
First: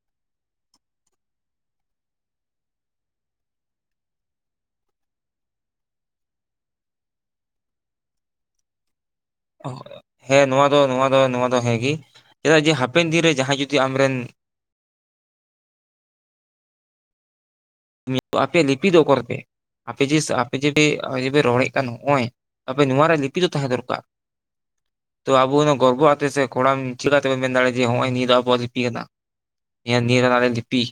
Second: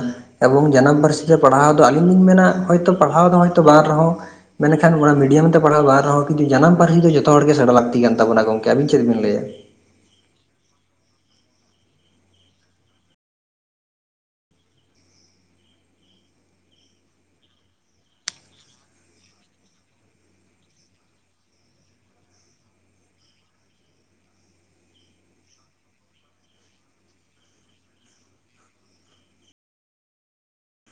ᱮᱵᱚᱝ ᱡᱟᱱᱟᱢ ᱯᱟᱹᱨᱥᱤ ᱛᱮ ᱯᱟᱲᱦᱟᱣ ᱫᱚ ᱟᱹᱞᱤᱧ ᱞᱤᱧ ᱢᱮᱱᱟᱭᱛ ᱯᱟᱲᱦᱟᱣ ᱫᱚᱭᱛ ᱵᱟᱝ ᱨᱮᱦᱚᱸ ᱢᱮᱱᱠᱷᱟᱱ ᱚᱱᱟ ᱢᱤᱰᱤᱭᱟᱢ ᱯᱟᱲᱦᱟᱣ ᱵᱟᱝ ᱨᱮᱦᱚᱸ ᱠᱤᱱᱛᱩ ᱡᱟᱱᱟᱢ ᱯᱟᱹᱨᱥᱤᱦ ᱫᱚ ᱡᱚᱛᱚ ᱦᱚᱲ ᱜᱮ ᱥᱮᱬᱟ ᱞᱟᱹᱠᱛᱤ ᱠᱟᱱᱟᱵᱚᱱᱟ ᱜᱚᱢᱠᱮ ᱟᱵᱤᱱ ᱪᱮᱫ ᱵᱤᱱ ᱞᱟᱹᱭᱟ? ᱦᱮᱸ ᱱᱚᱣᱟ ᱫᱚ ᱱᱚᱣᱟ ᱫᱚ ᱱᱚᱣᱟ ᱫᱚ ᱦᱮᱸ ᱜᱮ ᱪᱮᱫᱟᱜ ᱡᱮ ᱦᱟᱯᱮᱱ ᱫᱤᱱ ᱨᱮ ᱡᱟᱦᱟᱸᱭ ᱡᱩᱫᱤ ᱟᱢᱨᱮᱱ ᱟᱯᱮ ᱞᱤᱯᱤ ᱫᱚ ᱚᱠᱚᱨ ᱯᱮ ᱟᱯᱮ ᱡ ᱟᱯᱮ ᱡᱩᱫᱤ ᱡᱮ ᱨᱚᱲᱮᱫ ᱠᱟᱱ ᱱᱚᱜᱼᱚᱭ ᱟᱯᱮ ᱱᱚᱣᱟ ᱨᱮᱭᱟᱜ ᱞᱤᱯᱤ ᱫᱚ ᱛᱟᱦᱮᱸ ᱫᱚᱨᱠᱟᱨ ᱛᱚ ᱟᱵᱚ ᱚᱱᱟ ᱜᱚᱨᱵᱚ ᱟᱛᱮ ᱥᱮ ᱠᱚᱲᱟᱢ ᱪᱤᱠᱟᱛᱮᱵᱚᱱ ᱢᱮᱱᱟᱲᱮᱼᱟ ᱡᱮ ᱱᱚᱜ ᱚᱚᱭ ᱱᱤᱭᱟᱹ ᱫᱚ ᱟᱵᱚᱣᱟᱜ ᱞᱤᱯᱤ ᱠᱟᱱᱟ᱾ ᱧᱮᱞ ᱱᱮ ᱞᱤᱯᱤ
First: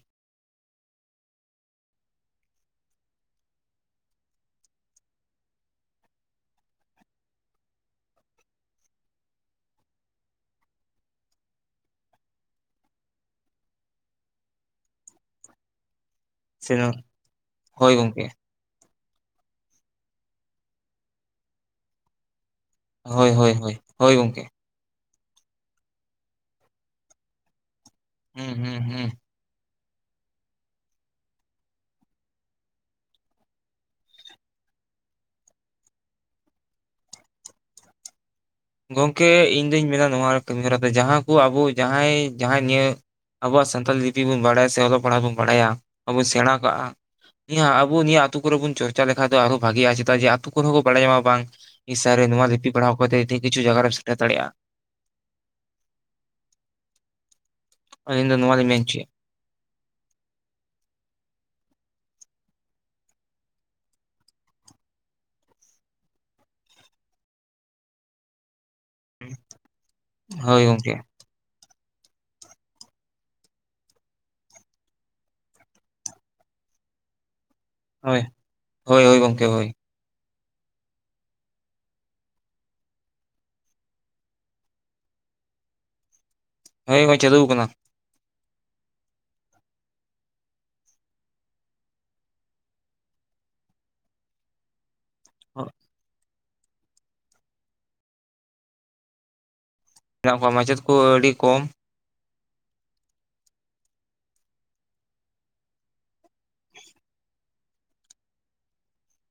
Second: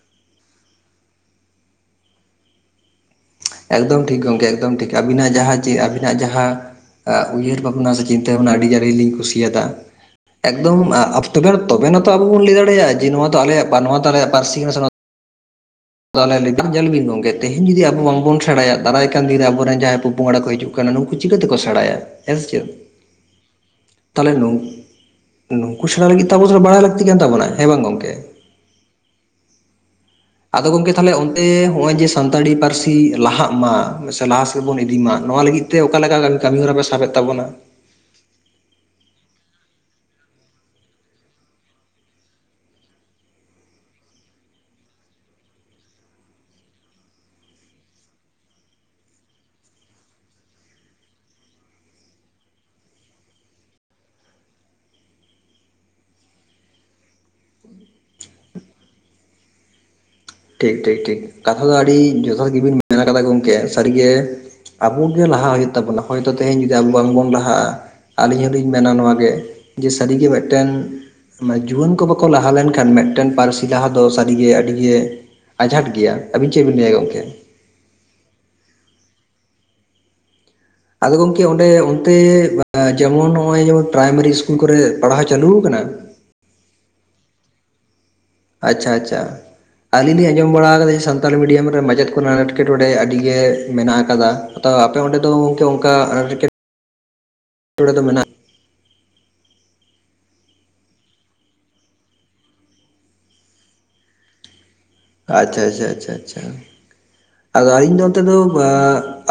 ᱮᱠᱫᱚᱢ ᱴᱷᱤᱠ ᱜᱚᱢᱠᱮ ᱮᱠᱫᱚᱢ ᱴᱷᱤᱠ ᱟᱹᱵᱤᱱᱟᱜ ᱡᱟᱦᱟᱸ ᱪᱮᱫ ᱟᱹᱵᱤᱱᱟᱜ ᱡᱟᱦᱟᱸ ᱩᱭᱦᱟᱹᱨ ᱵᱷᱟᱵᱽᱱᱟ ᱥᱮ ᱪᱤᱱᱛᱟᱹ ᱵᱷᱟᱵᱽᱱᱟ ᱟᱹᱰᱤ ᱡᱟᱹᱨᱞᱤᱞᱤᱧ ᱠᱩᱥᱤᱭᱟᱫᱟ᱾ ᱮᱠᱫᱚᱢ ᱛᱚᱵᱮ ᱛᱚᱵᱮᱛᱚ ᱟᱵᱚ ᱵᱚᱱ ᱞᱟᱹᱭ ᱫᱟᱲᱮᱭᱟᱜᱼᱟ ᱡᱮ ᱱᱚᱣᱟ ᱟᱞᱮᱭᱟᱜ ᱱᱚᱣᱟ ᱛ ᱟᱞᱮ ᱯᱟᱹᱨᱥᱤ ᱥᱮ ᱡᱚᱞᱵᱤ ᱜᱚᱝᱜᱮ ᱛᱮᱦᱮᱧ ᱡᱩᱫᱤ ᱦᱳᱭ ᱟᱵᱚ ᱜᱚᱢᱠᱮ ᱵᱟᱝᱵᱚᱱ ᱥᱮᱬᱟᱭᱟ ᱫᱟᱨᱟᱭ ᱠᱟᱱ ᱫᱮ ᱟᱵᱚᱨᱮᱱ ᱡᱟᱦᱟᱸᱭ ᱯᱚ ᱯᱚᱝᱲᱟ ᱠᱚ ᱦᱤᱡᱩᱜ ᱠᱟᱱᱟ ᱱᱩᱠᱩ ᱪᱤᱠᱟᱹᱛᱮᱠᱚ ᱥᱮᱬᱟᱭᱟ ᱦᱮᱸ ᱥᱮ ᱪᱮ ᱦᱳᱭ ᱦᱳᱭ ᱦᱳᱭ ᱦᱳᱭ ᱜᱚᱝᱠᱮ ᱱᱩᱠᱩ ᱥᱮᱬᱟ ᱞᱟᱹᱜᱤᱫ ᱛᱵᱚᱷᱚᱲᱟ ᱵᱟᱲᱟᱭ ᱞᱟᱹᱠᱛᱤ ᱠᱟᱱ ᱛᱟᱵᱚᱱᱟ ᱦᱮᱸ ᱵᱟᱝ ᱜᱚᱝᱠᱮ ᱦᱩᱸ ᱦᱩᱸ ᱦᱩᱸ ᱟᱫᱚ ᱜᱚᱢᱠᱮ ᱛᱟᱦᱚᱞᱮ ᱚᱱᱛᱮ ᱱᱚᱜ ᱚᱚᱭ ᱡᱮ ᱥᱟᱱᱛᱟᱲᱤ ᱯᱟᱹᱨᱥᱤ ᱞᱟᱦᱟᱜ ᱢᱟ ᱥᱮ ᱞᱟᱦᱟ ᱥᱮᱫ ᱵᱚᱱ ᱤᱫᱤ ᱢᱟ ᱱᱚᱣᱟ ᱞᱟᱹᱜᱤᱫ ᱛᱮ ᱛᱮ ᱚᱠᱟ ᱞᱮᱠᱟ ᱠᱟᱹᱢᱤ ᱠᱟᱹᱢᱤ ᱦᱚᱨᱟ ᱯᱮ ᱥᱟᱵᱮᱫ ᱛᱟᱵᱚᱱᱟ, ᱜᱚᱢᱠᱮ ᱤᱧᱫᱩᱧ ᱢᱮᱱᱟ ᱱᱚᱣᱟ ᱠᱟᱹᱢᱤᱦᱚᱨᱟ ᱫᱚ ᱡᱟᱦᱟᱸ ᱠᱚ ᱟᱵᱚ ᱡᱟᱦᱟᱸᱭ ᱡᱟᱦᱟᱸᱭ ᱱᱤᱭᱟᱹ ᱟᱵᱚᱣᱟᱜ ᱥᱟᱱᱛᱟᱞ ᱞᱤᱯᱤ ᱵᱚᱱ ᱵᱟᱲᱟᱭᱟ ᱥᱮ ᱚᱞᱚᱜ ᱯᱟᱲᱦᱟᱜ ᱵᱚᱱ ᱵᱟᱲᱟᱭᱟ ᱟᱵᱚ ᱥᱮᱬᱟ ᱠᱟᱜᱼᱟ᱾ ᱱᱤᱭᱟ ᱟᱵᱚ ᱱᱤᱭᱟᱹ ᱟ ᱟᱹᱛᱩ ᱠᱚᱨᱮ ᱵᱚᱱ ᱪᱚᱨᱪᱟ ᱞᱮᱠᱷᱷᱟᱟᱱ ᱫᱚ ᱟᱨᱚ ᱵᱷᱟᱜᱤᱼᱟ ᱪᱮᱫᱟᱜ ᱡᱮ ᱟᱛᱳ ᱠᱚᱨᱮ ᱦᱚᱸ ᱠᱚ ᱵᱟᱲᱟᱭ ᱧᱟᱢᱟ ᱵᱟᱝ ᱤ ᱥᱟ ᱨᱮ ᱱᱚᱣᱟ ᱞᱤᱯᱤ ᱯᱟᱲᱦᱟᱣ ᱠᱟᱛᱮ ᱠᱤᱪᱷᱩ ᱡᱟᱭᱜᱟ ᱨᱮᱢ ᱥᱮᱴᱮᱨ ᱫᱟᱲᱮᱭᱟᱜᱼᱟ᱾ ᱟᱞᱤᱧ ᱫᱚ ᱱᱚ ᱱᱚᱣᱟᱣᱟᱤ ᱢᱮᱧᱪᱮ ᱴᱷᱤᱠ ᱴᱷᱤᱠ ᱴᱷᱤᱠ ᱠᱟᱛᱷᱟ ᱫᱚ ᱟᱹᱰᱤ ᱡᱚᱛᱷᱟᱛ ᱜᱮᱵᱤᱱ ᱢᱮᱱ ᱠᱟᱫᱟ ᱜᱚᱢᱠᱮ ᱥᱟᱹᱨᱤᱜᱮ ᱟᱵᱚ ᱜᱮ ᱞᱟᱦᱟ ᱦᱩᱭᱩᱜ ᱛᱟᱵᱚᱱᱟ ᱦᱚᱭᱛᱳ ᱛᱮᱦᱤᱧ ᱡᱩᱫᱤ ᱟᱵᱚ ᱵᱟᱝᱵᱚᱱ ᱞᱟᱦᱟᱜᱼᱟ᱾ ᱟᱹᱞᱤᱧ ᱦᱚᱞᱤᱧ ᱢᱮᱱᱟ ᱱᱚᱣᱟᱜᱮ ᱡᱮ ᱥᱟᱹᱨᱤᱜᱮ ᱦᱳᱭ ᱢᱤᱫᱴᱮᱱ ᱜᱚᱝᱠᱮ ᱡᱩᱣᱟᱹᱱ ᱠᱚ ᱵᱟᱠᱚ ᱞᱟᱦᱟ ᱞᱮᱱᱠᱷᱟᱱ ᱢᱤᱫᱴᱮᱱ ᱯᱟᱹᱨᱥᱤ ᱞᱟᱦᱟ ᱫᱚ ᱥᱟᱹᱨᱤᱜᱮ ᱟᱹᱰᱤᱜᱮ ᱟᱡᱷᱟᱴ ᱜᱮᱭᱟ ᱟᱵᱤᱱ ᱪᱮᱫ ᱵᱤᱱ ᱞᱟᱹᱭᱟ ᱜᱚᱢᱠᱮ? ᱦᱳᱭ ᱦᱳᱭ ᱦᱳᱭ ᱜᱚᱢᱠᱮ ᱦᱳᱭ᱾ ᱟᱫᱚ ᱜᱚᱝᱠᱮ ᱚᱸᱰᱮ ᱚᱱᱛᱮ ᱡᱮᱢᱚᱱ ᱱᱚᱜ ᱚᱭ ᱡᱮᱢᱚᱱ ᱯᱨᱟᱭᱢᱟᱨᱤ ᱤᱥᱠᱩᱞ ᱠᱚᱨᱮ ᱯᱟᱲᱦᱟᱣ ᱪᱟᱞᱩ ᱟᱠᱟᱱᱟ ᱦᱳᱭ ᱢᱟ ᱪᱟᱹᱞᱩ ᱟᱠᱟᱱᱟ᱾ ᱟᱪᱪᱷᱟ, ᱟᱪᱪᱷᱟ᱾ ᱟᱹᱞᱤᱧ ᱞᱤᱧ ᱟᱸᱡᱚᱢ ᱵᱟᱲᱟ ᱟᱠᱟᱫᱟ ᱥᱟᱱᱛᱟᱞᱤ ᱢᱤᱰᱤᱭᱟᱢ ᱨᱮ ᱢᱟᱪᱮᱫ ᱠᱚᱨᱮᱱᱟᱜ ᱮᱸᱴᱠᱮᱴᱚᱬᱮ ᱟᱹᱰᱤ ᱜᱮ ᱢᱮᱱᱟᱜ ᱠᱟᱫᱟ? ᱛᱚ ᱟᱯᱮ ᱚᱸᱰᱮ ᱫᱚ ᱜᱚᱢᱠᱮ [inaudible] ᱢᱮᱱᱟᱜ ᱢᱮᱱᱟᱜ ᱠᱚᱣᱟ, ᱢᱟᱪᱮᱫ ᱠᱚ ᱟᱹᱰᱤ ᱠᱚᱢ ᱟᱪᱪᱷᱟ ᱪᱷᱟ ᱪᱷᱟ ᱟᱪᱷᱟ᱾ ᱟᱫᱚ ᱟᱹᱞᱤᱧ ᱫᱚ ᱚᱱᱛᱮ ᱫᱚ ᱟᱹᱵᱤᱱ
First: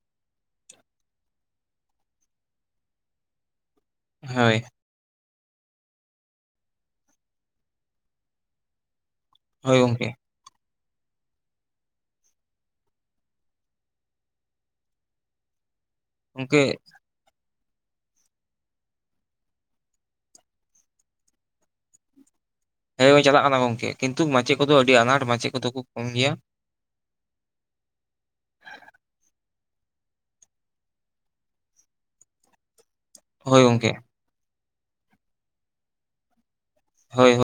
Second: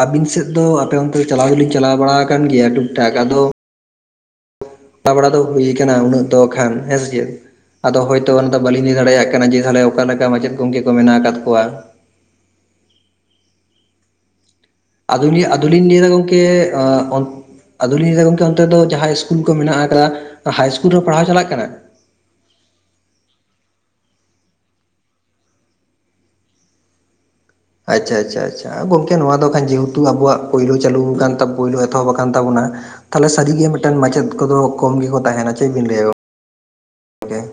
ᱟᱹᱞᱤᱧ ᱟᱫᱚ ᱚᱱᱛᱮ ᱫᱚ ᱟᱵᱤᱱ ᱥᱮᱫ ᱫᱚ ᱟᱯᱮ ᱚᱱᱛᱮ ᱫᱚ ᱪᱟᱞᱟᱣ ᱫᱚᱞᱤᱧ ᱪᱟᱞᱟᱣ ᱵᱟᱲᱟ ᱟᱠᱟᱱ ᱜᱮᱭᱟ ᱴᱩᱠ ᱴᱟᱠ ᱟᱫᱚ ᱦᱳᱭ᱾ ᱛᱟ ᱵᱟᱲᱟ ᱫᱚ ᱦᱩᱭ ᱠᱟᱱᱟ ᱩᱱᱟᱹᱜ ᱫᱚ ᱠᱷᱟᱱ ᱦᱮᱸ ᱥᱮᱫ, ᱟᱫᱚ ᱦᱚᱭᱛᱚ ᱚᱱᱟ ᱫᱚ ᱵᱟᱹᱞᱤᱧ ᱞᱟᱹᱭ ᱫᱟᱲᱮᱭᱟᱜ ᱦᱳᱭ ᱛᱟᱦᱞᱮ ᱚᱠᱟ ᱜᱚᱝᱠᱮ ᱞᱮᱠᱟ ᱢᱟᱪᱮᱫ ᱜᱚᱝᱠᱮ ᱠᱚ ᱢᱮᱱᱟᱜ ᱟᱠᱟᱫ ᱠᱚᱣᱟ? ᱟᱫᱩ- ᱟᱫᱩᱞᱤᱧ ᱞᱟᱹᱭᱟ ᱫᱟ ᱜᱚᱝᱠᱮ ᱟᱫᱚᱞᱤᱧ ᱞᱟᱹᱭᱫᱟ ᱜᱚᱢᱠᱮ ᱚᱱᱛᱮ ᱫᱚ ᱡᱟᱦᱟᱸᱭ ᱤᱥᱠᱩᱞ ᱠᱚ ᱢᱮᱱᱟᱜᱟ ᱛᱟᱦᱚᱞᱮ ᱦᱟᱭ ᱤᱥᱠᱩᱞ ᱨᱮ ᱦᱚ ᱯᱟᱲᱦᱟᱣ ᱪᱟᱞᱟᱜ ᱠᱟᱱᱟ? ᱦᱮᱸ ᱪᱟᱞᱟᱜ ᱠᱟᱱᱟ ᱜᱚᱢᱠᱮ, ᱠᱤᱱᱛᱩ ᱢᱟᱪᱮᱫ ᱠᱚᱫᱚ ᱟᱹᱰᱤ ᱟᱱᱟᱴ ᱢᱟᱪᱮᱫ ᱠᱚᱫᱚ ᱠᱚ ᱠᱚᱢ ᱜᱮᱭᱟ᱾ ᱟᱪᱪᱷᱟ, ᱟᱪᱪᱷᱟ, ᱟᱪᱪᱷᱟ ᱜᱚᱝᱠᱮ ᱱᱚᱣᱟ ᱫᱚ ᱠᱷᱟᱱ ᱡᱮᱦᱮᱛᱩ ᱟᱵᱚᱣᱟᱜ ᱯᱩᱭᱞᱳ ᱪᱟᱹᱞᱩ ᱠᱟᱱ ᱯᱩᱭᱞᱳ ᱮᱛᱚᱦᱚᱵ ᱟᱠᱟᱱ ᱛᱟᱵᱚᱱᱟ᱾ ᱛᱟᱦᱚᱞᱮ ᱥᱟᱹᱨᱤ ᱦᱳᱭ ᱜᱮ ᱢᱤᱫ ᱜᱚᱝᱠᱮ ᱴᱟᱱ ᱢᱟᱪᱮᱫ ᱠᱚᱫᱚ ᱠᱚᱢ ᱜᱮᱠᱚ ᱛᱟᱦᱮᱱᱟ ᱪᱮᱫ ᱵᱤᱱ ᱞᱟᱹᱭᱟ ᱦᱳᱭ᱾ ᱜᱚᱝᱠᱮ?